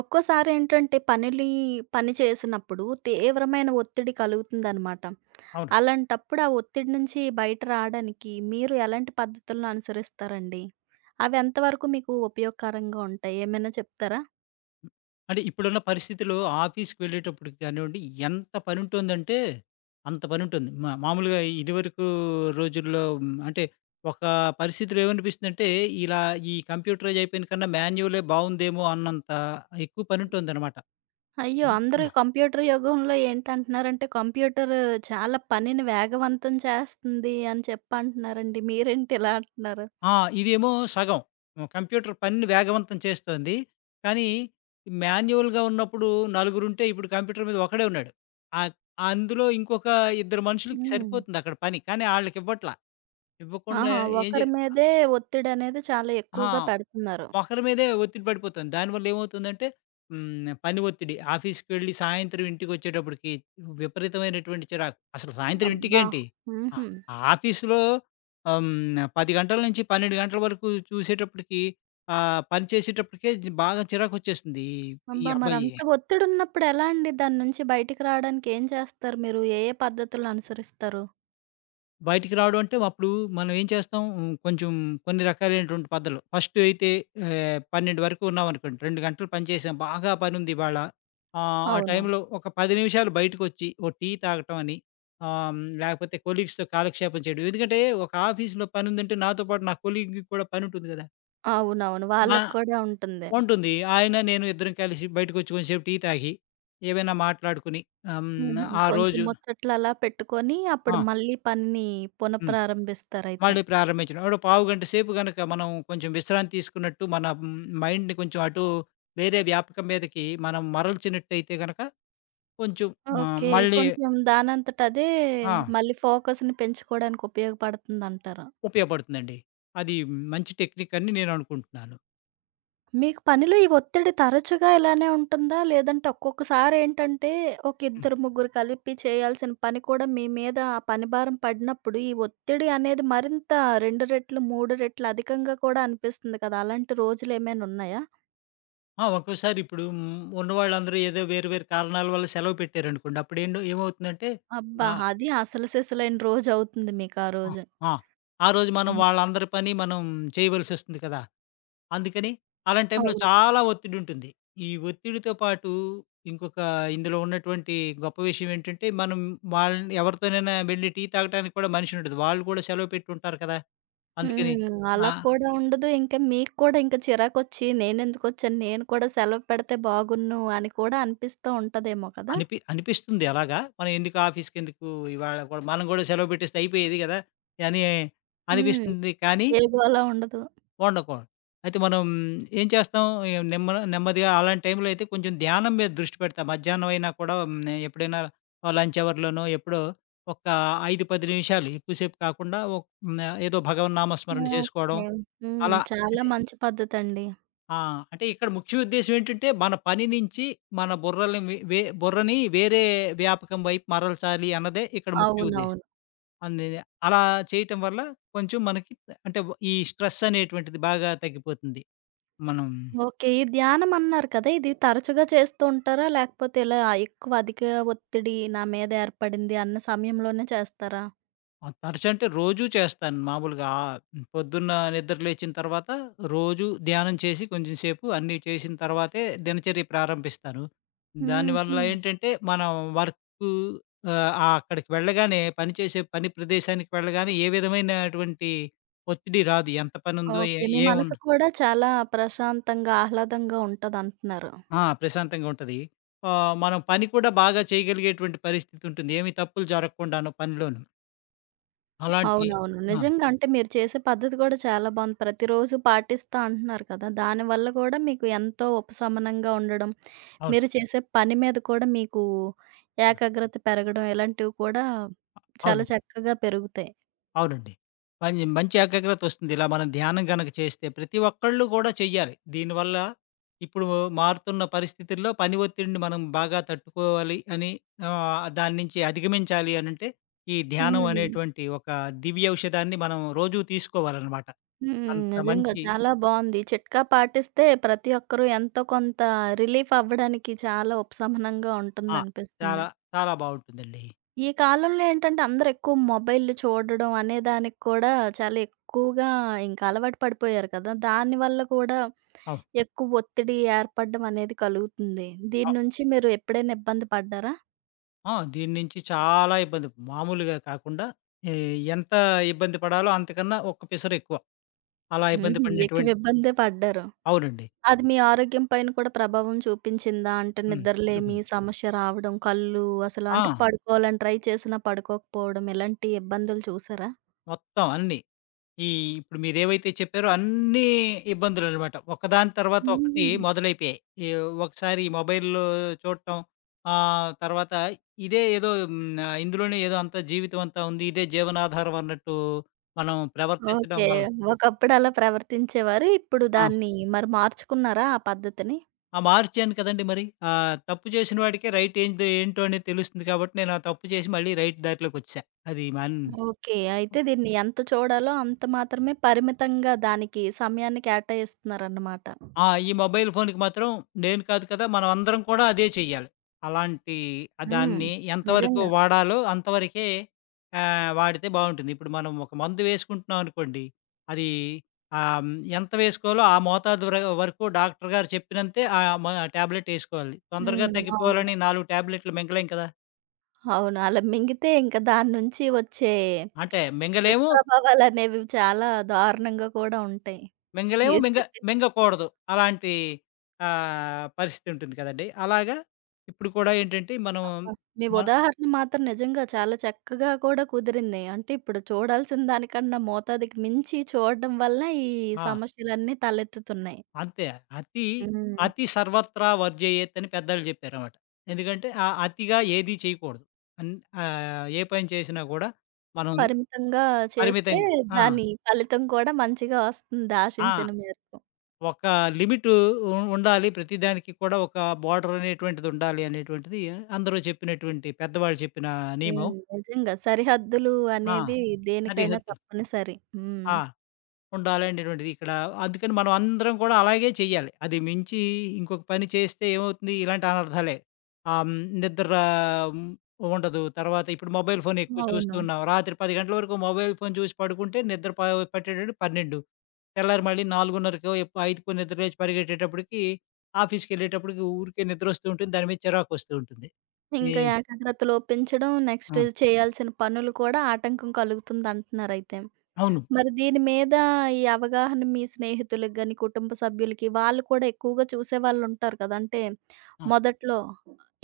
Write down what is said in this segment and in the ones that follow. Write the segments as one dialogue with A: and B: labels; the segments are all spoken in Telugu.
A: ఒక్కోసారి ఏంటంటే పని చేసినప్పుడు తీవ్రమైన ఒత్తిడి కలుగుతుందనమాట.
B: అవును.
A: అలాంటప్పుడు ఆ ఒత్తిడి నుంచి బయట రాడానికి మీరు ఎలాంటి పద్ధతులను అనుసరిస్తారండి? అవి ఎంతవరకు మీకు ఉపయోగకరంగా ఉంటాయి? ఏమైనా చెప్తారా?
B: అంటే ఇప్పుడున్న పరిస్థితిలో ఆఫీస్‌కి వెళ్ళేటప్పటికి కానివ్వండి, ఎంత పనుంటుందంటే అంత పనుంటుంది. మా మామూలుగా ఇదివరకు రోజుల్లో అంటే ఒక పరిస్థితిలో ఏమనిపిస్తుందంటే, ఇలా ఈ కంప్యూటరైజ్ అయిపోయిన కన్నా మాన్యువలే బావుందేమో అన్నంత ఎక్కువ పనుంటుందనమాట.
A: అయ్యో! అందరూ ఈ కంప్యూటర్ యుగంలో ఏంటంటున్నారంటే కంప్యూటర్ చాలా పనిని వేగవంతం చేస్తుంది అని చెప్పంటున్నారండి. మీరేంటి ఇలా అంటున్నారు?
B: ఆ! ఇదేమో సగం. కంప్యూటర్ పనిని వేగవంతం చేస్తోంది. కానీ మాన్యువల్‌గా ఉన్నప్పుడు నలుగురుంటే ఇప్పుడు కంప్యూటర్ మీద ఒకడే ఉన్నాడు. ఆహ్, అందులో ఇంకొక ఇద్దరు మనుషులకి
A: హ్మ్.
B: సరిపోతుంది అక్కడ పని. కానీ ఆళ్ళకివ్వట్ల. ఇవ్వకుండా
A: ఆహా!
B: ఏం చే
A: ఒకరి మీదే ఒత్తిడనేది చాలా
B: ఆ!
A: ఎక్కువగా పెడుతున్నారు.
B: ఒకరి మీదే ఒత్తిడి పడిపోతుంది. దానివల్ల ఏమవుతుందంటే పని ఒత్తిడి ఆఫీస్‌కి వెళ్ళి సాయంత్రం ఇంటికొచ్చేటప్పటికి విపరీతమైనటువంటి చిరాకు. అసలు సాయంత్రం
A: అబ్బా!
B: ఇంటికేంటి ఆ!
A: హుహు.
B: ఆఫీస్‌లో ఆహ్, హ్మ్. 10 గంటల నుంచి 12 గంటల వరకు చూసేటప్పటికి పని చేసేటప్పటికే బాగా చిరాకొచ్చేస్తుంది. ఈ
A: అబ్బా!
B: అబ్బాయి
A: మరంత ఒత్తిడున్నప్పుడు ఎలా అండి దాని నుంచి బయటికి రావడానికి ఏం చేస్తారు మీరు? ఏ ఏ పద్ధతులు అనుసరిస్తారు?
B: బయటికి రావడం అంటే అప్పుడు మనం ఏం చేస్తాం కొంచెం కొన్ని రకాలైనటువంటి పద్ధతులు. ఫస్ట్ అయితే 12 వరకు ఉన్నామనుకోండి, 2 గంటలు పనిచేసాం, బాగా పనుంది ఇవాళ. ఆ
A: అవును.
B: టైంలో ఒక 10 నిమిషాలు బయటకొచ్చి ఓ టీ తాగటం అని లేకపోతే కొలీగ్స్‌తో కాలక్షేపం చేయడం. ఎందుకంటే ఒక ఆఫీస్‌లో పనుందంటే నాతో పాటు నా కొలీగ్‌కి కూడా పనుంటుంది కదా!
A: అవునవును.
B: ఆ! ఆ!
A: వాళ్ళకి కూడా ఉంటుంది.
B: ఉంటుంది. ఆయన, నేను ఇద్దరం కలిసి బయటకొచ్చి కొంచెంసేపు టీ తాగి, ఏమైనా మాట్లాడుకుని ఆహ్, హ్మ్,
A: హుహు.
B: ఆ
A: కొంచెం
B: రోజు
A: ముచ్చట్లు అలా పెట్టుకొని అప్పుడు
B: ఆ!
A: మళ్ళీ పనిని
B: హ్మ్.
A: పునఃప్రారంభిస్తారైతే.
B: మళ్ళీ ప్రారంభించడం. ఒక పావుగంట సేపు గనక మనం కొంచెం విశ్రాంతి తీసుకున్నట్టు మన మైండ్‌ని కొంచెం అటు వేరే వ్యాపకం మీదకి మనం మరల్చినట్టయితే గనక కొంచెం ఆహ్,
A: ఓకే.
B: మళ్ళీ
A: కొంచెం దానంతట అదే
B: ఆ!
A: మళ్ళీ ఫోకస్‌ని పెంచుకోవడానికి ఉపయోగపడుతుందంటారు.
B: ఉపయోగపడుతుందండి. అది మంచి టెక్నిక్ అని నేను అనుకుంటున్నాను.
A: మీకు పనిలో ఈ ఒత్తిడి తరచుగా ఇలానే ఉంటుందా? లేదంటే ఒక్కొక్కసారి ఏంటంటే, ఒక
B: హ్మ్.
A: ఇద్దరు, ముగ్గురు కలిపి చేయాల్సిన పని కూడా మీ మీద ఆ పని భారం పడినప్పుడు, ఈ ఒత్తిడి అనేది మరింత 2 రెట్లు, 3 రెట్లు అధికంగా కూడా అనిపిస్తుంది కదా! అలాంటి రోజులేమైనా ఉన్నాయా?
B: ఆ! ఒక్కోసారి ఇప్పుడు ఉన్నవాళ్ళందరూ ఏదో వేరు వేరు కారణాల వల్ల సెలవు పెట్టారనుకోండి. అప్పుడేండో ఏమవుతుందంటే
A: అబ్బా!
B: ఆ!
A: అది అసలు సిసలైన రోజవుతుంది మీకు ఆ
B: ఆ!
A: రోజు.
B: ఆ! ఆ రోజు మనం
A: హ్మ్.
B: వాళ్ళందరి పని మనం చేయవలసొస్తుంది కదా! అందుకని అలాంటి టైంలో
A: అవును.
B: చాలా ఒత్తిడుంటుంది. ఈ ఒత్తిడితో పాటు ఇంకొక ఇందులో ఉన్నటువంటి గొప్ప విషయం ఏంటంటే, మనం వాళ్ళని ఎవరితోనైనా వెళ్లి టీ తాగటానికి కూడా మనిషుండదు. వాళ్ళు కూడా సెలవు పెట్టి ఉంటారు కదా! అందుకని
A: హ్మ్. అలా
B: ఆ!
A: కూడా ఉండదు. ఇంకా మీకు కూడా ఇంకా చిరాకొచ్చి, నేనెందుకొచ్చాను, నేను ఎందుకు వచ్చాను, నేను కూడా సెలవు పెడితే బాగున్ను అని కూడా అనిపిస్తూ ఉంటదేమో కదా!
B: అనిపిస్తుంది అలాగా. మనం ఎందుకు ఆఫీస్‌కెందుకు ఇవాళ కూడా మనం కూడా సెలవు పెట్టేస్తే అయిపోయేది గదా! అని
A: హ్మ్.
B: అనిపిస్తుంది. కానీ
A: ఏ గోల ఉండదు.
B: వండకూడదు. అయితే మనం ఏం చేస్తాం, ఇగ నెమ్మదిగా అలాంటి టైంలో అయితే కొంచెం ధ్యానం మీద దృష్టి పెడతా. మధ్యాహ్నం అయినా కూడా ఎప్పుడైనా లంచ్ అవర్‌లోనో ఎప్పుడో ఒక 5, 10 నిమిషాలు ఎక్కువసేపు కాకుండా ఏదో భగవన్నామ స్మరణ చేసుకోవడం.
A: ఓకే. హ్మ్.
B: అలా
A: చాలా
B: అంటే
A: మంచి పద్ధతండి.
B: ఆ! అంటే ఇక్కడ ముఖ్య ఉద్దేశ్యం ఏంటంటే, మన పని నుంచి మన బుర్రల్ని వి వే బుర్రని వేరే వ్యాపకం వైపు మరల్చాలి అన్నదే ఇక్కడ ముఖ్య ఉద్దేశ్యం.
A: అవునవును.
B: అంది అలా చేయటం వల్ల కొంచెం మనకి అంటే, ఈ స్ట్రెస్ అనేటువంటిది బాగా తగ్గిపోతుంది. మనం
A: ఓకే. ఈ ధ్యానం అన్నారు కదా! ఇది తరచుగా చేస్తూ ఉంటారా? లేకపోతే ఇలా ఎక్కువ అధిక ఒత్తిడి నా మీద ఏర్పడింది అన్న సమయంలోనే చేస్తారా?
B: ఆ తరచు అంటే రోజూ చేస్తాను మామూలుగా. ఆ పొద్దున్న నిద్ర లేచిన తర్వాత రోజు ధ్యానం చేసి కొంచెం సేపు అన్నీ చేసిన తర్వాతే దినచర్య ప్రారంభిస్తాను.
A: హ్మ్.
B: దానివల్ల
A: హ్మ్.
B: ఏంటంటే మనం వర్కు అక్కడికి వెళ్ళగానే పని ప్రదేశానికి వెళ్ళగానే ఏ విధమైనటువంటి ఒత్తిడి రాదు. ఎంత పనుందో ఏ
A: ఓకే. మీ మనసు
B: ఏమున్న
A: కూడా చాలా ప్రశాంతంగా, ఆహ్లాదంగా ఉంటదంటున్నారు.
B: ఆ! ప్రశాంతంగా ఉంటది. మనం పని కూడా బాగా చేయగలిగేటువంటి పరిస్థితి ఉంటుంది. ఏమి తప్పులు జరగకుండాను పనిలోను. అలాంటి
A: అవునవును.
B: ఆ!
A: నిజంగా అంటే మీరు చేసే పద్ధతి కూడా చాలా బావుంది. ప్రతిరోజు పాటిస్తా అంటున్నారు కదా! దానివల్ల కూడా మీకు ఎంతో ఉపశమనంగా ఉండడం
B: అవును.
A: మీరు చేసే పని మీద కూడా మీకు
B: అవును.
A: ఏకాగ్రత పెరగడం ఇలాంటివి కూడా చాలా
B: అవును.
A: చక్కగా పెరుగుతాయి.
B: అవునండి. మంచి ఏకాగ్రతొస్తుంది. ఇలా మనం ధ్యానం గనక చేస్తే ప్రతి ఒక్కళ్ళు గూడా చెయ్యాలి. దీనివల్ల ఇప్పుడు మారుతున్న పరిస్థితుల్లో పని ఒత్తిడిని మనం బాగా తట్టుకోవాలి అని దాని నుంచి అధిగమించాలి అనంటే ఈ ధ్యానం
A: హ్మ్.
B: అనేటువంటి ఒక దివ్య ఔషధాన్ని మనం రోజూ తీసుకోవాలనమాట.
A: హ్మ్.
B: అంత
A: నిజంగా
B: మంచి
A: చాలా బావుంది. చిట్కా పాటిస్తే ప్రతి ఒక్కరు ఎంతో కొంత రిలీఫ్ అవ్వడానికి చాలా ఉపశమనంగా
B: ఆ!
A: ఉంటుందనిపిస్తుంది.
B: చాలా చాలా బావుంటుందండి.
A: ఈ కాలంలో ఏంటంటే అందరూ ఎక్కువ మొబైల్‌లు చూడడం అనే దానికి కూడా చాలా ఎక్కువగా ఇంకా అలవాటు పడిపోయారు కదా! దానివల్ల కూడా
B: అవును.
A: ఎక్కువ ఒత్తిడి ఏర్పడడం అనేది కలుగుతుంది. దీని
B: అవ్
A: నుంచి మీరు ఎప్పుడైనా ఇబ్బంది పడ్డారా?
B: ఆ! దీని నుంచి చాలా ఇబ్బంది. మామూలుగా కాకుండా ఎ ఎంత ఇబ్బంది పడాలో అంతకన్నా ఒక్క పిసరెక్కువ. అలా ఇబ్బంది
A: హుహు. ఎక్కువ
B: పడినటువంటి
A: ఇబ్బందే పడ్డారు.
B: అవునండి.
A: అది మీ ఆరోగ్యం పైన కూడా ప్రభావం చూపించిందా? అంటే
B: హ్మ్.
A: నిద్రలేమి
B: చూపింది.
A: సమస్య రావడం, కళ్ళు అసలు
B: ఆ!
A: అంటే పడుకోవాలని ట్రై చేసినా పడుకోకపోవడం ఇలాంటి ఇబ్బందులు చూసారా?
B: మొత్తం అన్నీ. ఈ ఇప్పుడు మీరేవైతే చెప్పారో అన్నీ ఇబ్బందులనమాట. ఒకదాని తర్వాత ఒకటి
A: హ్మ్.
B: మొదలైపోయాయి. ఈ ఒకసారి ఈ మొబైల్‌లో చూడటం, తర్వాత ఇదే ఏదో ఇందులోనే ఏదో అంతా జీవితం అంతా ఉంది. ఇదే జీవనాధారం అన్నట్టు మనం ప్రవర్తించడం
A: ఓకే.
B: వల్ల
A: ఒకప్పుడు అలా ప్రవర్తించేవారు. ఇప్పుడు
B: ఆ!
A: దాన్ని మరి మార్చుకున్నారా ఆ పద్ధతిని?
B: ఆ! మార్చాను కదండీ మరి. ఆ తప్పు చేసిన వాడికే రైట్ ఏందో ఏంటో అనేది తెలుస్తుంది కాబట్టి నేను ఆ తప్పు చేసి మళ్ళీ రైట్ దారిలోకొచ్చేసా. అది మన్
A: ఓకే. అయితే దీన్ని ఎంత చూడాలో అంత మాత్రమే పరిమితంగా దానికి సమయాన్ని కేటాయిస్తున్నారన్నమాట.
B: ఆ! ఈ మొబైల్ ఫోన్‌కి మాత్రం నేను కాదు కదా! మనం అందరం కూడా అదే చెయ్యాలి. అలాంటి
A: హ్మ్.
B: దాన్ని ఎంతవరకు
A: నిజంగా.
B: వాడాలో అంతవరకే వాడితే బావుంటుంది. ఇప్పుడు మనం ఒక మందు వేసుకుంటున్నాం అనుకోండి. అది ఎంత వేసుకోవాలో ఆ మోతాదు వరకు డాక్టర్ గారు చెప్పినంతే ఆహ్, మ టాబ్లెట్ ఏసుకోవాలి. తొందరగా
A: హ్మ్. అవును.
B: తగ్గిపోవాలని 4 టాబ్లెట్‌లు మింగలేం కదా!
A: అవును. అలా మింగితే ఇంక దాని నుంచి వచ్చే
B: అంటే మింగలేము,
A: దుష్ప్రభావాలనేవి చాలా దారుణంగా కూడా ఉంటాయి.
B: మింగలేము,
A: మీరు
B: మింగ
A: చెప్పింది
B: మింగకూడదు. అలాంటి పరిస్థితి ఉంటుంది కదండీ! అలాగా ఇప్పుడు కూడా ఏంటంటే మనం
A: కూడా మీ
B: మ
A: ఉదాహరణ మాత్రం నిజంగా చాలా చక్కగా కూడా కుదిరింది. అంటే ఇప్పుడు చూడాల్సిన దానికన్నా మోతాదుకి మించి చూడడం వల్ల ఈ
B: ఆ!
A: సమస్యలన్నీ తలెత్తుతున్నాయి.
B: అంతే. అతి,
A: హ్మ్.
B: అతి సర్వత్రా వర్జేయత్ అని పెద్దలు చెప్పారనమాట. ఎందుకంటే అతిగా ఏది చేయకూడదు. అన్ ఏ పని చేసినా కూడా మనం
A: పరిమితంగా చేస్తే
B: పరిమితంగా ఆ!
A: దాని ఫలితం కూడా మంచిగా వస్తుంది ఆశించిన
B: ఆ!
A: మేరకు.
B: ఒక లిమిట్ ఉ ఉండాలి. ప్రతిదానికి కూడా ఒక బోర్డర్ అనేటువంటిది ఉండాలి అనేటువంటిది అందరూ చెప్పినటువంటి పెద్దవాళ్ళు చెప్పిన నియమం.
A: హ్మ్. నిజంగా సరిహద్దులు
B: ఆ!
A: అనేవి దేనికైనా
B: సరిహద్దు.
A: తప్పనిసరి. హ్మ్.
B: ఆ! ఉండాలి అనేటువంటిది ఇక్కడ. అందుకని మనం అందరం కూడా అలాగే చెయ్యాలి. అది మించి ఇంకొక పని చేస్తే ఏమవుతుంది? ఇలాంటి అనర్థాలే. ఆహ్, హ్మ్, నిద్ర హ్మ్, ఉండదు. తర్వాత ఇప్పుడు మొబైల్ ఫోన్ ఎక్కువ
A: అవును.
B: చూస్తున్నాం. రాత్రి 10 గంటల వరకు మొబైల్ ఫోన్ చూసి పడుకుంటే నిద్ర ప పట్టేటప్పుడు 12. తెల్లారి మళ్ళీ 4:30కో 5కో నిద్ర లేచి పరిగెట్టేటప్పటికి ఆఫీస్‌కెళ్ళేటప్పటికి ఊరికే నిద్రొస్తూ ఉంటుంది. దాని మీద చిరాకొస్తూ ఉంటుంది. ఏ
A: ఇంకా ఏకాగ్రత లోపించడం, నెక్స్ట్
B: ఆ!
A: చేయాల్సిన పనులు కూడా ఆటంకం కలుగుతుందంటున్నారయితే.
B: అవును.
A: మరి దీని మీద ఈ అవగాహన మీ స్నేహితులకి గాని, కుటుంబ సభ్యులకి వాళ్ళు కూడా ఎక్కువగా చూసేవాళ్ళుంటారు కదా! అంటే
B: ఆ!
A: మొదట్లో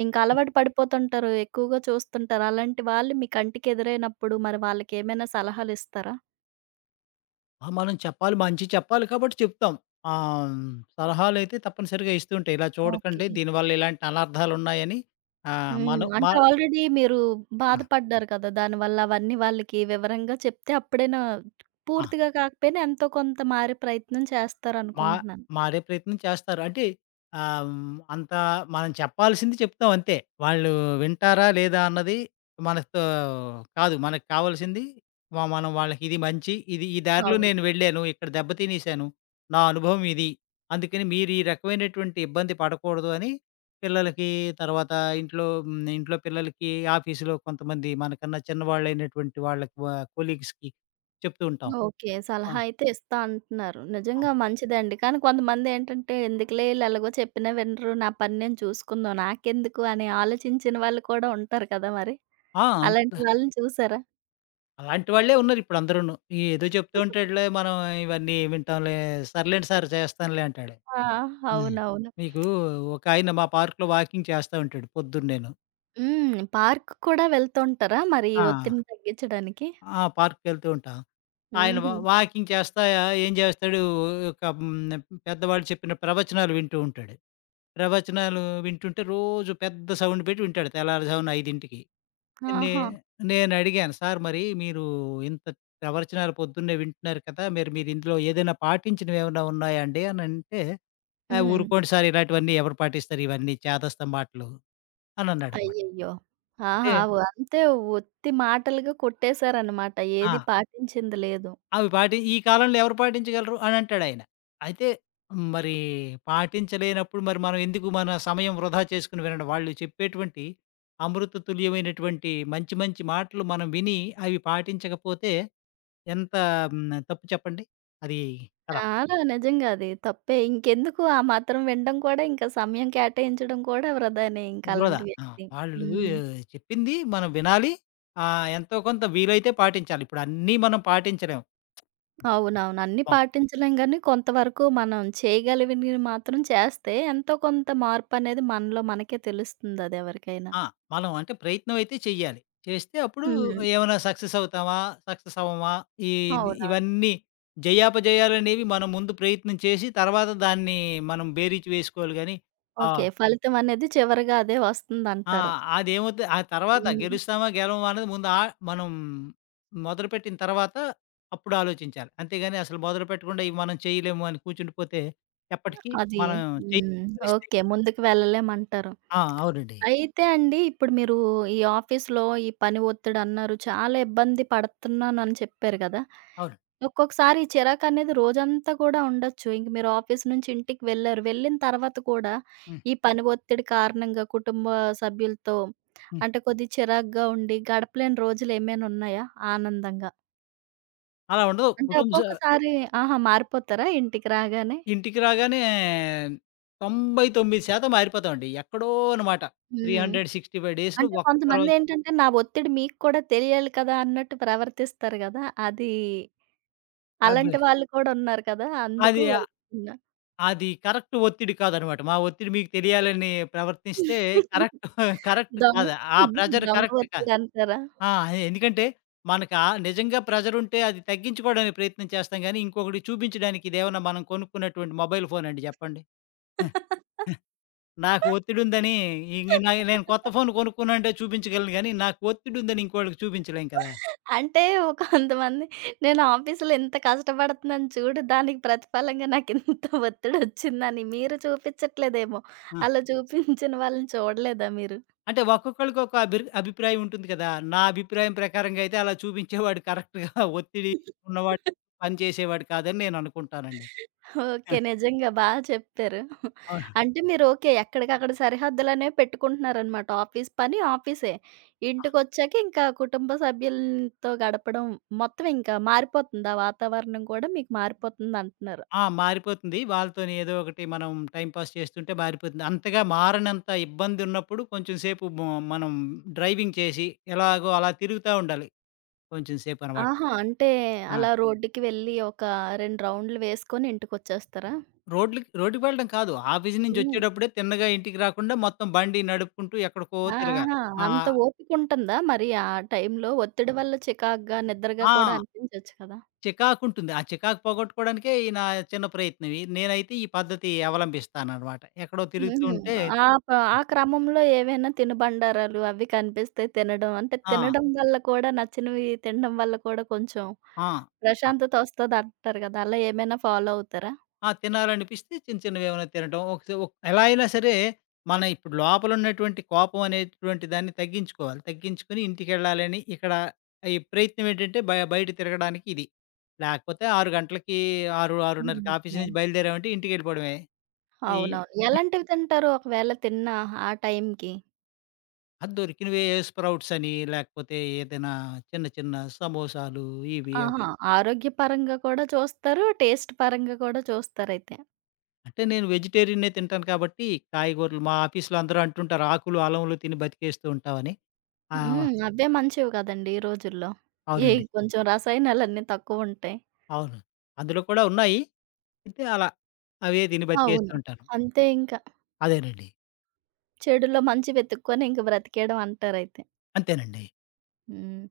A: ఇంక అలవాటు పడిపోతుంటారు. ఎక్కువగా చూస్తుంటారు. అలాంటి వాళ్ళు మీ కంటికెదురైనప్పుడు మరి వాళ్ళకేమైనా సలహాలిస్తారా?
B: ఆ! మనం చెప్పాలి. మంచి చెప్పాలి కాబట్టి చెప్తాం. ఆహ్, సలహాలైతే తప్పనిసరిగా ఇస్తూ ఉంటాయి. ఇలా
A: ఓకే.
B: చూడకండి దీనివల్ల ఇలాంటి అనర్థాలున్నాయని ఆహ్,
A: హ్మ్.
B: మనం మ
A: అంటే ఆల్రెడీ మీరు బాధపడ్డారు కదా! దానివల్ల అవన్నీ వాళ్ళకి వివరంగా చెప్తే అప్పుడైనా
B: ఆ!
A: పూర్తిగా కాకపోయినా ఎంతో కొంత మారే ప్రయత్నం
B: మా
A: చేస్తారనుకుంటున్నాను.
B: మారే ప్రయత్నం చేస్తారు. అంటే ఆహ్, హ్మ్, అంత మనం చెప్పాల్సింది చెప్తాం అంతే. వాళ్ళు వింటారా? లేదా? అన్నది మనతో కాదు. మనకు కావాల్సింది మనం వాళ్ళకి ఇది మంచి, ఇది ఈ దారిలో
A: అవును.
B: నేను వెళ్ళాను. ఇక్కడ దెబ్బ తినేసాను. నా అనుభవం ఇది. అందుకని మీరు ఈ రకమైనటువంటి ఇబ్బంది పడకూడదు అని పిల్లలకి, తర్వాత ఇంట్లో పిల్లలకి, ఆఫీసులో కొంతమంది మనకన్నా చిన్నవాళ్ళైనటువంటి వాళ్ళకి వ కొలీగ్స్‌కి చెప్తూ ఉంటాం.
A: ఓకే.
B: ఆ!
A: సలహా అయితే ఇస్తా అంటున్నారు.
B: ఆ!
A: నిజంగా మంచిదండి. కానీ కొంతమందేంటంటే ఎందుకులే ఈళ్ళెలాగో చెప్పినా వినరు. నా పని నేను చూసుకుందాం. నాకెందుకు అని ఆలోచించిన వాళ్ళు కూడా ఉంటారు కదా మరి.
B: ఆ! అంత
A: అలాంటి వాళ్ళని చూసారా?
B: అలాంటి వాళ్ళే ఉన్నారిప్పుడు అందరూను. ఈ ఏదో చెప్తూ ఉంటాడులే మనం ఇవన్నీ వింటాంలే, సర్లేండి సార్ చేస్తానులే అంటాడు.
A: ఆ!
B: హ్మ్.
A: అవునవును.
B: మీకు ఒకాయన మా పార్క్‌లో వాకింగ్ చేస్తా ఉంటాడు పొద్దున్నేను.
A: హ్మ్. పార్క్‌కి కూడా వెళ్తూ ఉంటారా మరి ఈ
B: ఆ!
A: ఒత్తిడిని తగ్గించడానికి?
B: ఆ! పార్క్‌కెళ్తూ ఉంటాం. ఆయన వా
A: హుహు.
B: వాకింగ్ చేస్తా ఏం చేస్తాడు ఒక హ్మ్, పెద్దవాళ్ళు చెప్పిన ప్రవచనాలు వింటూ ఉంటాడు. ప్రవచనాలు వింటుంటే రోజు పెద్ద సౌండ్ పెట్టి వింటాడు తెల్లారుజామున 5కి. నే
A: ఆహా!
B: నేనడిగాను. "సార్ మరి మీరు ఇంత ప్రవచనాలు పొద్దున్నే వింటున్నారు కదా! మరి మీరు ఇందులో ఏదైనా పాటించినవేమన్నా ఉన్నాయా అండి?" అనంటే, "ఆ!
A: హ్మ్.
B: ఊరుకోండి సార్ ఇలాంటివన్నీ ఎవరు పాటిస్తారు ఇవన్నీ చేదస్తం మాటలు" అనన్నాడన్నమాట.
A: అయ్యయ్యో!
B: అంటే
A: ఆహా! అంతే ఉత్తి మాటలుగా కొట్టేశారనమాట.
B: ఆ!
A: ఏది పాటించింది లేదు.
B: అవి పాటి ఈ కాలంలో ఎవరు పాటించగలరు అని అంటాడాయన. అయితే మరి పాటించలేనప్పుడు మరి మనం ఎందుకు మన సమయం వృధా చేసుకొని వినడం? వాళ్ళు చెప్పేటువంటి అమృత తుల్యమైనటువంటి మంచి మంచి మాటలు మనం విని అవి పాటించకపోతే ఎంత తప్పు చెప్పండి? అది కదా!
A: చాలా నిజంగా అది తప్పే. ఇంకెందుకు ఆ మాత్రం వినడం కూడా ఇంకా సమయం కేటాయించడం కూడా వృధానే ఇంక
B: వృధా.
A: అలాంటి వ్యక్తి.
B: వాళ్ళు
A: హ్మ్.
B: ఆ, చెప్పింది మనం వినాలి. ఎంతో కొంత వీలైతే పాటించాలి. ఇప్పుడు అన్నీ మనం పాటించలేం.
A: అవునవును. అన్నీ పాటించలేం గానీ కొంతవరకు మనం చేయగలిగినవి మాత్రం చేస్తే ఎంతో కొంత మార్పనేది మనలో మనకే తెలుస్తుంది అదెవరికైనా.
B: ఆ! మనం అంటే ప్రయత్నం అయితే చెయ్యాలి. చేస్తే అప్పుడు
A: హ్మ్.
B: ఏమైనా సక్సెస్ అవుతామా? సక్సెస్ అవ్వమా? ఈ
A: అవునవును.
B: ఇవన్నీ జయాపజయాలనేవి మనం ముందు ప్రయత్నం చేసి తర్వాత దాన్ని మనం బేరీజు వేసుకోవాలి గానీ ఆ!
A: ఓకే. ఫలితం అనేది చివరగా అదే
B: ఆ!
A: వస్తుందంటారు.
B: అదేమవుతది ఆ తర్వాత
A: హ్మ్.
B: గెలుస్తామా? గెలవమా? అనేది ముందు మనం మొదలుపెట్టిన తర్వాత అప్పుడు ఆలోచించాలి. అంతేగాని అసలు మొదలుపెట్టకుండా ఇవి మనం చేయలేము అని కూర్చుండిపోతే ఎప్పటికి
A: అది.
B: మనం చేయని
A: హ్మ్.
B: పరిస్థితి.
A: ఓకే. ముందుకు వెళ్ళలేమంటారు.
B: అవునండి.
A: అయితే అండి ఇప్పుడు మీరు ఈ ఆఫీస్‌లో ఈ పని ఒత్తిడి అన్నారు. చాలా ఇబ్బంది పడుతున్నానని చెప్పారు గదా!
B: అవును.
A: ఒక్కొక్కసారి ఈ చిరాకనేది రోజంతా కూడా ఉండొచ్చు. ఇంక మీరు ఆఫీస్ నుంచి ఇంటికి వెళ్లారు. వెళ్ళిన తర్వాత కూడా
B: హ్మ్.
A: ఈ పని ఒత్తిడి కారణంగా కుటుంబ సభ్యులతో
B: హ్మ్.
A: అంటే కొద్దిగా చిరాకుగా ఉండి గడపలేని రోజులు ఏమైనా ఉన్నాయా ఆనందంగా?
B: అలా ఉండదు.
A: అంటే
B: కుటుంబ స
A: ఒక్కొక్కసారి ఆహా! మారిపోతారా ఇంటికి రాగానే?
B: ఇంటికి రాగానే 99% మారిపోతామండి. ఎక్కడో అన్నమాట.
A: హ్మ్.
B: 365 డేస్‌లో
A: అంటే
B: ఒక్కరోజు
A: కొంతమందేంటంటే, నా ఒత్తిడి మీకు కూడా తెలియాలి కదా! అన్నట్టు ప్రవర్తిస్తారు గదా! అది
B: అబ్బే!
A: అలాంటి వాళ్ళు కూడా ఉన్నారు కదా! అందుకు
B: అది
A: అడుగుతున్నా.
B: అది కరెక్ట్ ఒత్తిడి కాదనమాట. మా ఒత్తిడి మీకు తెలియాలని ప్రవర్తిస్తే కరెక్ట్ కరెక్ట్
A: దొంగ
B: కాదు. ఆ ప్రెషర్
A: దొంగ
B: కరెక్ట్ కాదు.
A: ఒత్తిడంటారా?
B: ఆ! ఎందుకంటే మనకు నిజంగా ప్రెషర్ ఉంటే అది తగ్గించుకోవడానికి ప్రయత్నం చేస్తాం గానీ, ఇంకొకడికి చూపించడానికి ఇదేమన్నా మనం కొనుక్కున్నటువంటి మొబైల్ ఫోనా అండి చెప్పండి. నాకు ఒత్తిడుందని ఇంగ నా నేను కొత్త ఫోన్ కొనుక్కున్నానంటే చూపించగలను గానీ, నాకు ఒత్తిడుందని ఇంకోళ్ళకి చూపించలేం కదా!
A: అంటే ఒక కొంతమంది నేను ఆఫీస్‌లో ఇంత కష్టపడుతున్నాను చూడు, దానికి ప్రతిఫలంగా నాకింత ఒత్తిడొచ్చిందని మీరు చూపించట్లేదేమో!
B: ఆ!
A: అలా చూపించిన వాళ్ళని చూడలేదా మీరు?
B: అంటే ఒక్కొక్కళ్ళకి ఒక అభిప్రాయం ఉంటుంది కదా! నా అభిప్రాయం ప్రకారంగా అయితే అలా చూపించేవాడు కరెక్ట్‌గా ఒత్తిడి ఉన్నవాడు పని చేసేవాడు కాదని నేననుకుంటానండి. ఆ!
A: ఓకే. నిజంగా చెప్పారు.
B: అవును.
A: అంటే మీరు ఓకే. ఎక్కడికక్కడ సరిహద్దులనేవి పెట్టుకుంటున్నారనమాట. ఆఫీస్ పని ఆఫీసే. ఇంటికొచ్చాక ఇంకా కుటుంబ సభ్యులతో గడపడం మొత్తం ఇంకా మారిపోతుంది. ఆ వాతావరణం కూడా మీకు మారిపోతుందంటున్నారు.
B: ఆ! మారిపోతుంది. వాళ్ళతోని ఏదో ఒకటి మనం టైమ్ పాస్ చేస్తుంటే మారిపోతుంది. అంతగా మారనంత ఇబ్బందున్నప్పుడు కొంచెం సేపు మ మనం డ్రైవింగ్ చేసి ఎలాగో అలా తిరుగుతా ఉండాలి కొంచెం సేపనమాట.
A: ఆహా! అంటే
B: ఆ!
A: అలా రోడ్డుకి వెళ్ళి ఒక 2 రౌండ్‌లు వేసుకొని ఇంటికొచ్చేస్తారా?
B: రోడ్లుకి రోడ్డుకి వెళ్ళడం కాదు. ఆఫీస్ నుంచి
A: హ్మ్.
B: వచ్చేటప్పుడే తిన్నగా ఇంటికి రాకుండా మొత్తం బండి నడుపుకుంటూ ఎక్కడికో తిరగాలి.
A: ఆహా!
B: ఆ!
A: అంత ఓపికుంటుందా? మరి ఆ టైంలో ఒత్తిడి వల్ల చికాకుగా, నిద్రగా కూడా
B: ఆ!
A: అనిపించొచ్చు కదా!
B: చికాకుంటుంది. ఆ చికాకు పోగొట్టుకోవడానికే ఈ నా చిన్న ప్రయత్నం. ఈ నేనైతే ఈ పద్ధతి అవలంబిస్తాననమాట. ఎక్కడో తిరుగుతూ
A: హుహు.
B: ఉంటే
A: ఆ ప ఆ క్రమంలో ఏవైనా తినుబండారాలు అవి కనిపిస్తే తినడం అంటే
B: ఆ!
A: తినడం వల్ల కూడా నచ్చినవి తినడం వల్ల కూడా కొంచెం
B: ఆ!
A: ప్రశాంతత వస్తదంటారు కదా! అలా ఏమైనా ఫాలో అవుతారా?
B: ఆ! తినాలనిపిస్తే చిన్న చిన్నవేమైనా తినటం. ఒకసా ఒక్ ఎలా అయినా సరే, మన ఇప్పుడు లోపలున్నటువంటి కోపం అనేటువంటి దాన్ని తగ్గించుకోవాలి. తగ్గించుకొని ఇంటికెళ్ళాలని ఇక్కడ ఈ ప్రయత్నం ఏంటంటే, బయట తిరగడానికి ఇది. లేకపోతే 6 గంటలకి 6,
A: హ్మ్.
B: 6:30కి ఆఫీస్
A: ఓకే.
B: నుంచి బయలుదేరామంటే ఇంటికెళ్ళిపోవడమే. ఈ
A: అవునవును.
B: ఈ
A: ఎలాంటివి తింటారు ఒకవేళ తిన్నా ఆ టైంకి?
B: దొరికినవే స్ప్రౌట్స్ అని, లేకపోతే ఏదైనా చిన్న చిన్న సమోసాలు ఇవి, అవి.
A: ఆహా! ఆరోగ్యపరంగా కూడా చూస్తారు. టేస్ట్ పరంగా కూడా చూస్తారైతే.
B: అంటే నేను వెజిటేరియనే తింటాను కాబట్టి, కాయగూరలు మా ఆఫీస్‌లో అందరూ అంటుంటారు, ఆకులు, అలములు తిని బతికేస్తూ ఉంటావని. ఆ!
A: హ్మ్. అవే మంచివి కదండీ! ఈ రోజుల్లో. ఏ
B: అవునండి.
A: కొంచెం రసాయనాలన్నీ తక్కువుంటాయి.
B: అవును. అందులో కూడా ఉన్నాయి. అయితే అలా అవే తిని బతికేస్తూ
A: అవును.
B: ఉంటాను.
A: అంతే ఇంక.
B: అదేనండి.
A: చెడులో మంచి వెతుక్కొని ఇంక బ్రతికేయడం అంటారైతే.
B: అంతేనండి.
A: హ్మ్.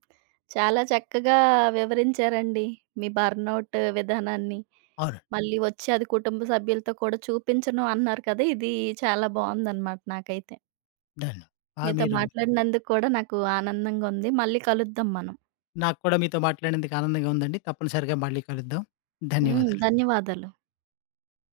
A: చాలా చక్కగా వివరించారండి మీ బర్న్‌ఔట్ విధానాన్ని.
B: అవును.
A: మళ్ళీ వచ్చి అది కుటుంబ సభ్యులతో కూడా చూపించను అన్నారు కదా! ఇది చాలా బావుందనమాట నాకైతే.
B: డన్. ఆ!
A: మీతో
B: మీరు
A: మాట్లాడినందుకు కూడా నాకు ఆనందంగా ఉంది. మళ్ళీ కలుద్దాం మనం.
B: నాకు కూడా మీతో మాట్లాడినందుకు ఆనందంగా ఉందండి. తప్పనిసరిగా మళ్ళీ కలుద్దాం.
A: హ్మ్.
B: ధన్యవాదాలు.
A: ధన్యవాదాలు.